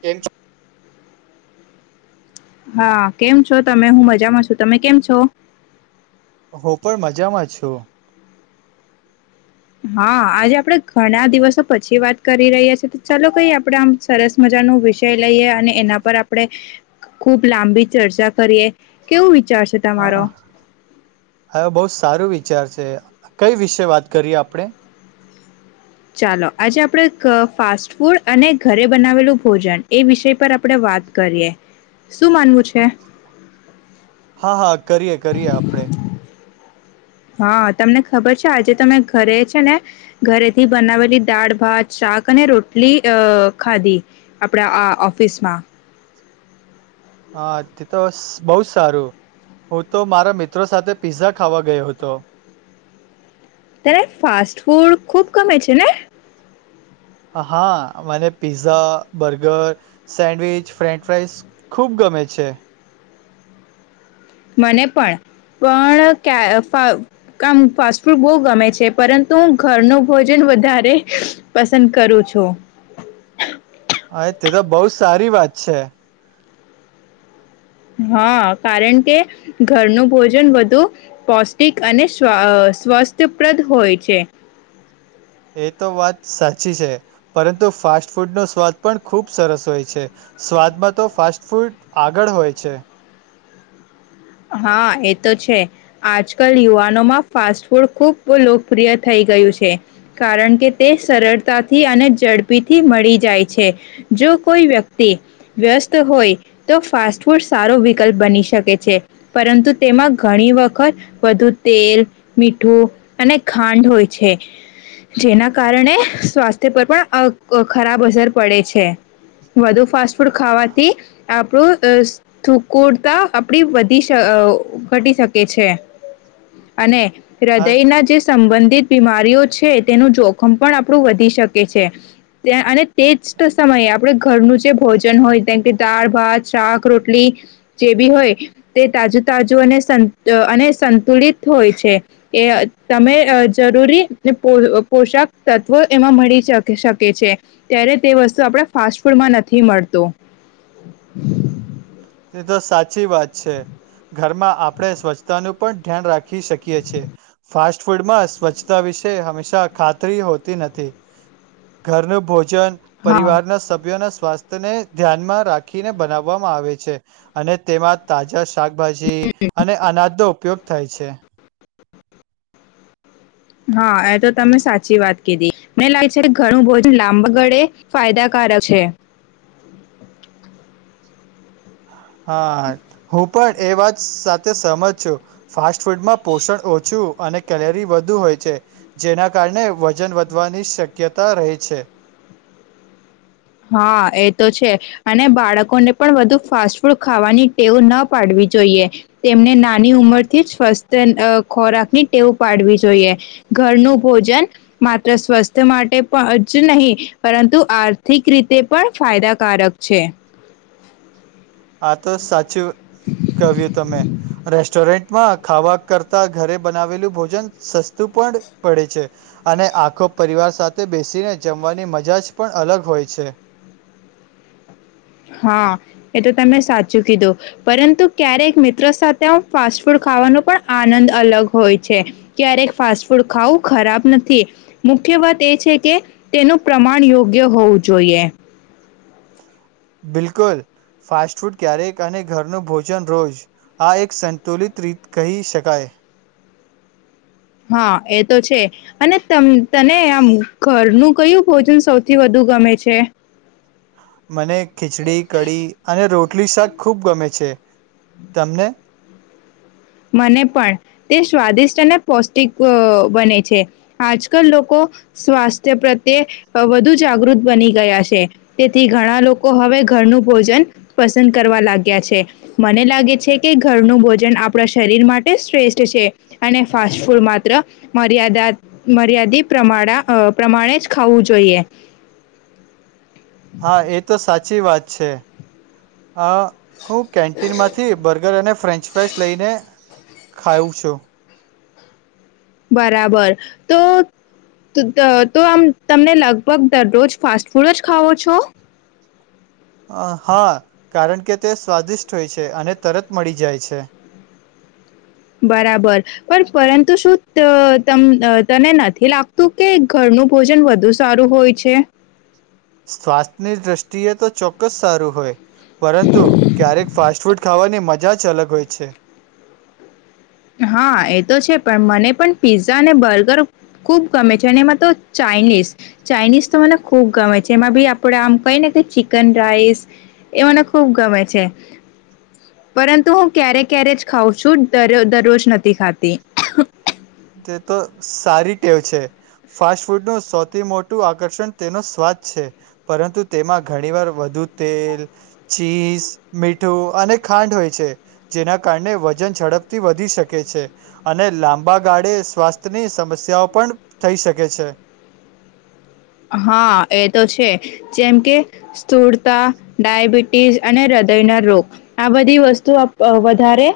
કેમ છે. હા કેમ છો તમે હું મજામાં છું તમે કેમ છો. હું પણ મજામાં છું. હા આજે આપડે ઘણા દિવસો પછી વાત કરી રહ્યા છીએ તો ચાલો કઈ આપડે આમ સરસ મજા ન વિષય લઈએ અને એના પર [unintelligible] ખુબ લાંબી ચર્ચા કરીએ કેવું. વિચાર છે હ તમારો હ બહ સારું વિચાર છે, કઈ વિશે વાત કરીએ આપણે. ચાલો આજે આપણે ફાસ્ટ ફૂડ અને ઘરે બનાવેલું ભોજન એ વિષય પર આપણે વાત કરીએ. હા હા કરીએ કરીએ આપણે. હા તમને ખબર છે, આજે તમે ઘરે છે, ને ઘરેથી બનાવેલી દાળ ભાત શાક અને રોટલી અ ખાધી આપણા આ ઓફિસમાં આ તેતો બઉ સારું હું તો મારા મિત્રો સાથે પીઝા ખાવા ગયો હતો. તને ફાસ્ટ ફૂડ ખૂબ ગમે છે, ને? હા મને pizza burger sandwich french fries ખૂબ ગમે છે. મને પણ પણ [unintelligible] બો ગમે છે, પરંતુ હું ઘરનું ભોજન વધારે પસંદ કરું છું. આએ તે તો બઉ સારી વાત છે. હા કારણ કે ઘરનું ભોજન વધુ પૌષ્ટિક અને [unintelligible] સ્વસ્થપ્રદ હોય છે. એ તો વાત સાચી છે, પરંતુ ફાસ્ટ ફૂડનો સ્વાદ પણ ખૂબ સરસ હોય છે, સ્વાદમાં તો ફાસ્ટ ફૂડ આગળ હોય છે. હા એ તો છે, આજકાલ યુવાનોમાં ફાસ્ટ ફૂડ ખૂબ લોકપ્રિય થઈ ગયું છે, કારણ કે તે સરળતાથી અને ઝડપીથી મળી જાય છે, જો કોઈ વ્યક્તિ વ્યસ્ત હોય પરંતુ તેમાં ઘણી વખત વધુ તેલ મીઠું અને ખાંડ હોય છે, જેના કારણે સ્વાસ્થ્ય પર પણ ખરાબ અસર પડે છે, વધુ ફાસ્ટ ફૂડ ખાવાથી આપણું [unintelligible] આપણી [unintelligible] ઘટી શકે છે. અને હા હૃદયના જે સંબંધિત બીમારીઓ છે, તેનું જોખમ પણ આપણું વધી શકે છે, અને તે જ [unintelligible] સમયે આપડ ઘરનું જે ભોજન હોય કેમ કે દાળ ભાત શાક રોટલી જે ભી હોય તે તાજું-તાજુ અને સન અને સંતુલિત હોય છે. એ તમે જરૂરી પોષાક તત્વો એમાં મળી શકે છે ત્યારે તે વસ્તુ આપણા ફાસ્ટ ફૂડમાં નથી મળતું. એ તો સાચી વાત છે. ઘરમાં આપણે સ્વચ્છતાનું પણ ધ્યાન રાખી ખી શકીએ છે. ફાસ્ટ ફૂડ માં સ્વચ્છતા વિશે હંમેશા ખાતરી હોતી નથી. ઘરનું ભોજ જન હા. પરિવારના સભ્યોના સ્વાસ્થ્યને ધ્યાનમાં રાખીને બનાવવામાં આવે છે. અને તેમાં તાજા શાકભાજી અને અનાજનો ઉપયોગ થાય છે. હા એ તો તમે સાચી વાત કીધી મે [unintelligible] ઘણું ભોજન લાંબ ગળે ફાયદાકારક છે. હા હું પણ એ વાત સાથે સહમત છું ફાસ્ટ ફૂડમાં પોષણ ઓછું અને કેલરી વધુ હોય છે, જેના કારણે વજન વધવાની શક્યતા રહે છે. હા એ તો છે અને બાળકોને પણ વધુ ફાસ્ટ ફૂડ ખાવાની ટેવ ન પાડવી જોઈએ. તેમને નાની ઉંમરથી જ સ્વસ્થ અ ખોરાક ની ટેવ પાડવી જોઈએ. ઘરનું ભોજન માત્ર સ્વસ્થ માટે પણ જ નહીં પરંતુ આર્થિક રીતે પણ ફાયદાકારક છે. આ તો સાચું કવ્યું તમે રેસ્ટોરેન્ટ [unintelligible] ખાવા કરતા ઘરે બનાવેલું ભોજન સસ્તું પણ પડે છે અને આખો પરિવાર સાથે બેસીને જમવાની મજા જ પણ અલગ હોય છે. હા એ તો તમે સાચું કીધું. પરંતુ ક્યારેક મિત્રો સાથે ફાસ્ટ ફૂડ ખાવાનો પણ આનંદ અલગ હોય છે. ક્યારેક ફાસ્ટ ફૂડ ખાવું ખરાબ નથી મુખ્ય વાત એ છે કે તેનું પ્રમાણ યોગ્ય હોવું જોઈએ. બિલકુલ ફાસ્ટફૂડ ક્યારેક અને ઘરનું ભોજન રોજ આ એક સંતુલિત રીત કહી શકાય. હા એ તો છે. અને તને આમ ઘરનું કયું ભોજન સૌથી વધુ ગમે છે? મને ખીચડી કઢી અને રોટલી શાક ખુબ ગમે છે. તમને? મને પણ તે સ્વાદિષ્ટ અને પૌષ્ટિક બને છે. આજકલ લોકો સ્વાસ્થ્ય પ્રત્યે વધુ જાગૃત બની ગયા છે. તેથી ઘણા લોકો હવે ઘરનું ભોજન પસંદ કરવા લાગ્યા છે. મને લાગે છે કે ઘરનું ભોજન આપણા શરીર માટે શ્રેષ્ઠ છે અને ફાસ્ટફૂડ માત્ર મર્યાદા મર્યાદિત પ્રમાડા પ્રમાણે જ ખાવું જોઈએ. હા એ તો સાચ ચી વાત છે. હા હું કેન્ટીનમાંથી બર્ગર અને ફ્રેન્ચ ફ્રાઈસ લઈને ખાઉં છું. બરાબર તો તો તો આમ તમને લગભગ દરરોજ ફાસ્ટ ફૂડ જ ખાવો છો? અ હા કારણ કે તે સ્વાદિષ્ટ હોય છે અને તરત મળી જાય છે. બરાબર પણ પરંતુ શું ત તમ તને નથી લાગતું કે ઘરનું ભોજન વધુ સારું હોય છે? સ્વાસ્થ્યની દ્રષ્ટિએ તો ચોક્કસ સારું હોય. પરંતુ ક્યારેક ફાસ્ટ ફૂડ ખાવાની મજા જ અલગ હોય છે. હા એ તો છે પણ મને પણ પીઝા અને બર્ગર ખુબ ગમે છે. અને એમાં તો ચાાઈનીઝ ચાાઈનીઝ તો મને ખુબ ગમે છે. એમાં ભી આપડે આમ કઈ ને કઈ ચિકન રાઈસ એ મને ખુબ ગમે છે. પરંતુ હું ક્યારે ક્યારે જ ખાઉં છું દરોજ દરોજ નથી ખાતી. તે તો સારી ટેવ છે. ફાસ્ટ ફૂડનું સૌથી મોટું આકર્ષણ તેનો સ્વાદ છે. પરંતુ તેમાં ઘણી વાર વધુ તેલ, ચીઝ, મીઠું અને ખાંડ હોય છે. જેના કારણે વજન ઝડપથી વધી શકે છે, અને લાંબા ગાળે સ્વાસ્થ્યની સમસ્યાઓ પણ થઈ શકે છે. હાં એ તો છે, જેમ કે સ્થૂળતા, ડાયાબિટીસ અને હૃદયના રોગ આ બધી વસ્તુઓ અપ વધારે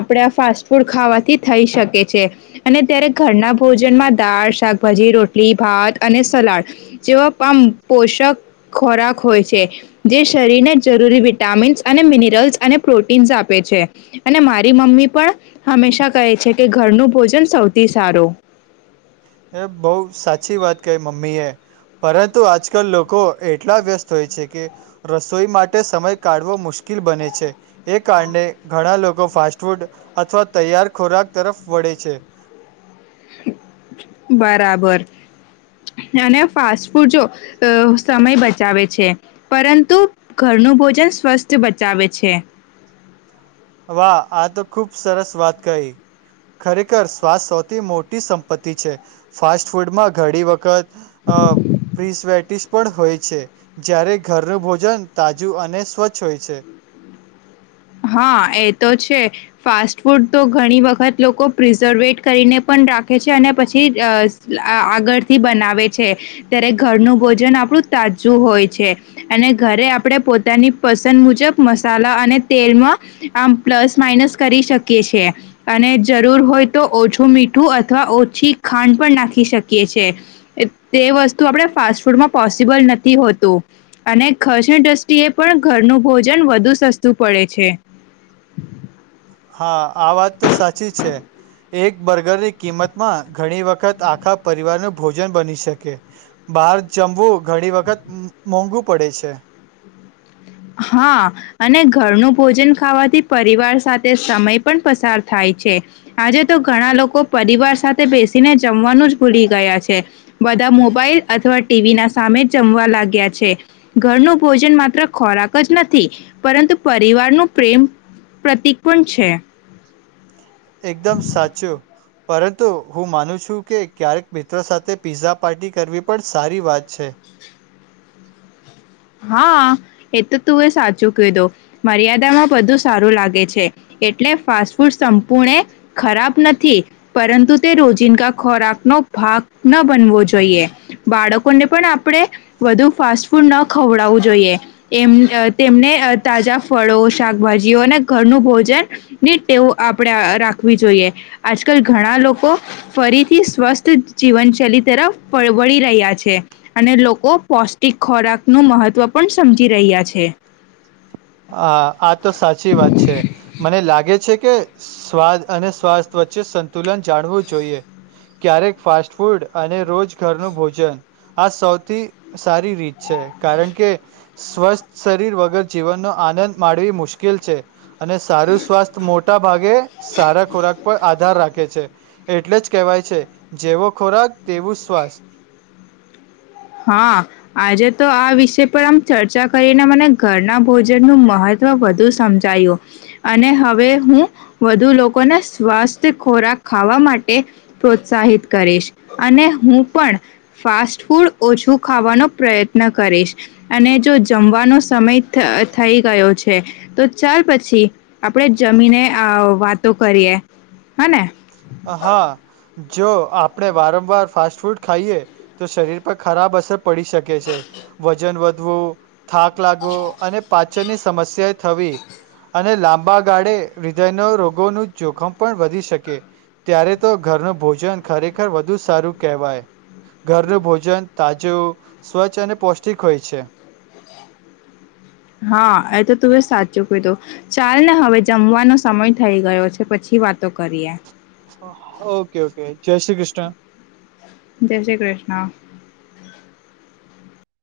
આપડા ફાસ્ટ ફૂડ ખાવાથી થઈ શકે છે અને ત્યારે ઘરના ભોજનમાં દાળ, શાક ભજી, રોટલી, ભાત અને સલાડ. જેવા પામ પોષક ખોરાક હોય છે, જે શરીરને જરૂરી વિટામીન્સ અને મિનરલ્સ અને પ્રોટીન્સ આપે છે અને મારી મમ્મી પણ હંમેશા કહે છે કે ઘરનું ભોજન સૌથી સારું. એ બઉ સાચી વાત કહે મમ્મીએ, પરંતુ આજકલ લોકો એટલા વ્યસ્ત હોય છે કે રસોઈ માટે સમય કાઢવો મુશ્કિલ બને છે, એ કારણે ઘણા લોકો ફાસ્ટફૂડ અથવા તૈયાર ખોરાક તરફ વળે છે. બરાબર અને ફાસ્ટ ફૂડ જો સમય બચાવે છે, પરંતુ ઘરનું ભોજન સ્વસ્થ બચાવે છે. વાહ! આ તો ખૂબ સરસ વાત કહી, ખરેખર સ્વાસ્થ સૌથી મોટી સંપત્તિ છે, ફાસ્ટ ફૂડમાં ઘડી વખત અ પ્રિસ્વેટીસ પણ હોય છે, જ્યારે ઘરનું ભોજન તાજું અને સ્વચ્છ હોય છે. હા, એ તો છે, ફાસ્ટ ફૂડ તો ઘણી વખત લોકો પ્રિઝર્વેટ કરીને પન રાખે છે અને પછી અ સ આગળથી બનાવે છે ત્યારે ઘરનું ભોજન આપણું તાજું હોય છે અને ઘરે આપણે પોતાની પસંદ મુજબ મસાલા અને તેલમાં આમ પ્લસ માઇનસ કરી શકીએ છીએ અને જરૂર હોય તો ઓછું મીઠું અથવા ઓછી ખાંડ પણ નાખી શકીએ છે, તે વસ્તુ આપણે ફાસ્ટ ફૂડમાં પોસિબલ નથી હોતું અને ખર્ચની દ્રષ્ટિએ પણ ઘરનું ભોજન વધુ સસ્તું પડે છે. હા આ વાત તો સાચી છે, એક બર્ગરની કિંમતમાં ઘણી વખત આખા પરિવારનું ભોજન બની શકે, બહાર જમવું ઘણી વખત મોંઘું પડે છે. હાં અને ઘરનું ભોજન ખાવાથી પરિવાર સાથે સમય પણ પસાર થાય છે, આજે તો ઘણા લોકો પરિવાર સાથે બેસીને જમવાનું જ ભૂલી ગયા છે, બધા મોબાઈલ અથવા ટી વી ના સામે જમવા લાગ્યા છે, ઘરનું ભોજન માત્ર ખોરાક જ નથી પરંતુ પરિવારનો પ્રેમ, પ્રતિક પણ છે. એકદમ સાચું. પરંતુ હું માનું છું કે ક્યારેક મિત્રો સાથે પિઝા પાર્ટી કરવી પણ સારી વાત છે. હા એ તો તું એ સાચું કીધું, મર્યાદામાં બધું સારું લાગે છે, એટલે ફાસ્ટ ફૂડ સંપૂર્ણે ખરાબ નથી પરંતુ તે રોજિંદગા ખોરાકનો ભાગ ન બનવો જોઈએ, બાળકોને પણ આપણે વધુ ફાસ્ટ ફૂડ ન ખવડાવું જોઈએ, એમ તેમને તાજા ફળો, શાકભાજીઓ અને ઘરનું ભોજન ની ટેવ આપણે રાખવી જોઈએ, આજકાલ ઘણા લોકો ફરીથી સ્વસ્થ જીવનશૈલી તરફ વળી રહ્યા છે, અને લોકો પૌષ્ટિક ખોરાક નું મહત્ત્વ પણ સમજી રહ્યા છે. હા આ તો સાચી વાત છે, મને લાગે છે કે સ્વાદ અને સ્વાસ્થ વચ્ચે સંતુલન જાણવું જોઈએ, ક્યારેક ફાસ્ટ ફૂડ અને રોજ ઘરનું ભોજન, આ સૌથી સારી રીત છે કારણ કે, સ્વસ્થ શરીર વગર જીવનનો આનંદ માણવી મુશ્કેલ છે. અને સારું સ્વાસ્થ મોટા ભાગે સારા ખોરાક પર આધાર રાખે છે, એટલે જ કહેવાય છે જેવો ખોરાક તેવું સ્વાસ્થ. હા આજે તો આ વિષય પર આમ ચર્ચા કરીને મને ઘરના ભોજનનું મહત્વ વધુ સમજાયું, અને હવે હું વધુ લોકોને સ્વસ્થ ખોરાક ખાવા માટે પ્રોત્સાહિત કરીશ, અને હું પણ ફાસ્ટ ફૂડ ઓછું ખાવાનો પ્રયત્ન કરીશ, અને જો જમવાનો સમય થ થઈ ગયો છે, તો ચલ પછી આપણેે જમીને અ વાતો કરીએ હને. અ હા. જો આપણે વારંવાર ફાસ્ટ ફૂડ ખાઈએ તો શરીર પર ખરાબ અસર પડી શકે છે, વજન વધવું. થાક લાગવો, અને પા છની સમસ્યા થવી અને લાંબા ગાળે હૃદયનો રોગોનું જોખમ પણ વધી શકે. ત્યારે તો ઘરનું ભોજન ખરેખર વધુ સારું કહેવાય, ઘરનું ભોજન તાજું સ્વચ્છ અને પૌષ્ટિક હોય છે. હા એ તો તું એ સાચું કીધું, ચાલ ને હવે જમવાનો સમય થઈ ગયો છે પછી વાતો કરીએ. ઓકે ઓકે જય શ્રી કૃષ્ણ. [unintelligible] જય શ્રી કૃષ્ણ.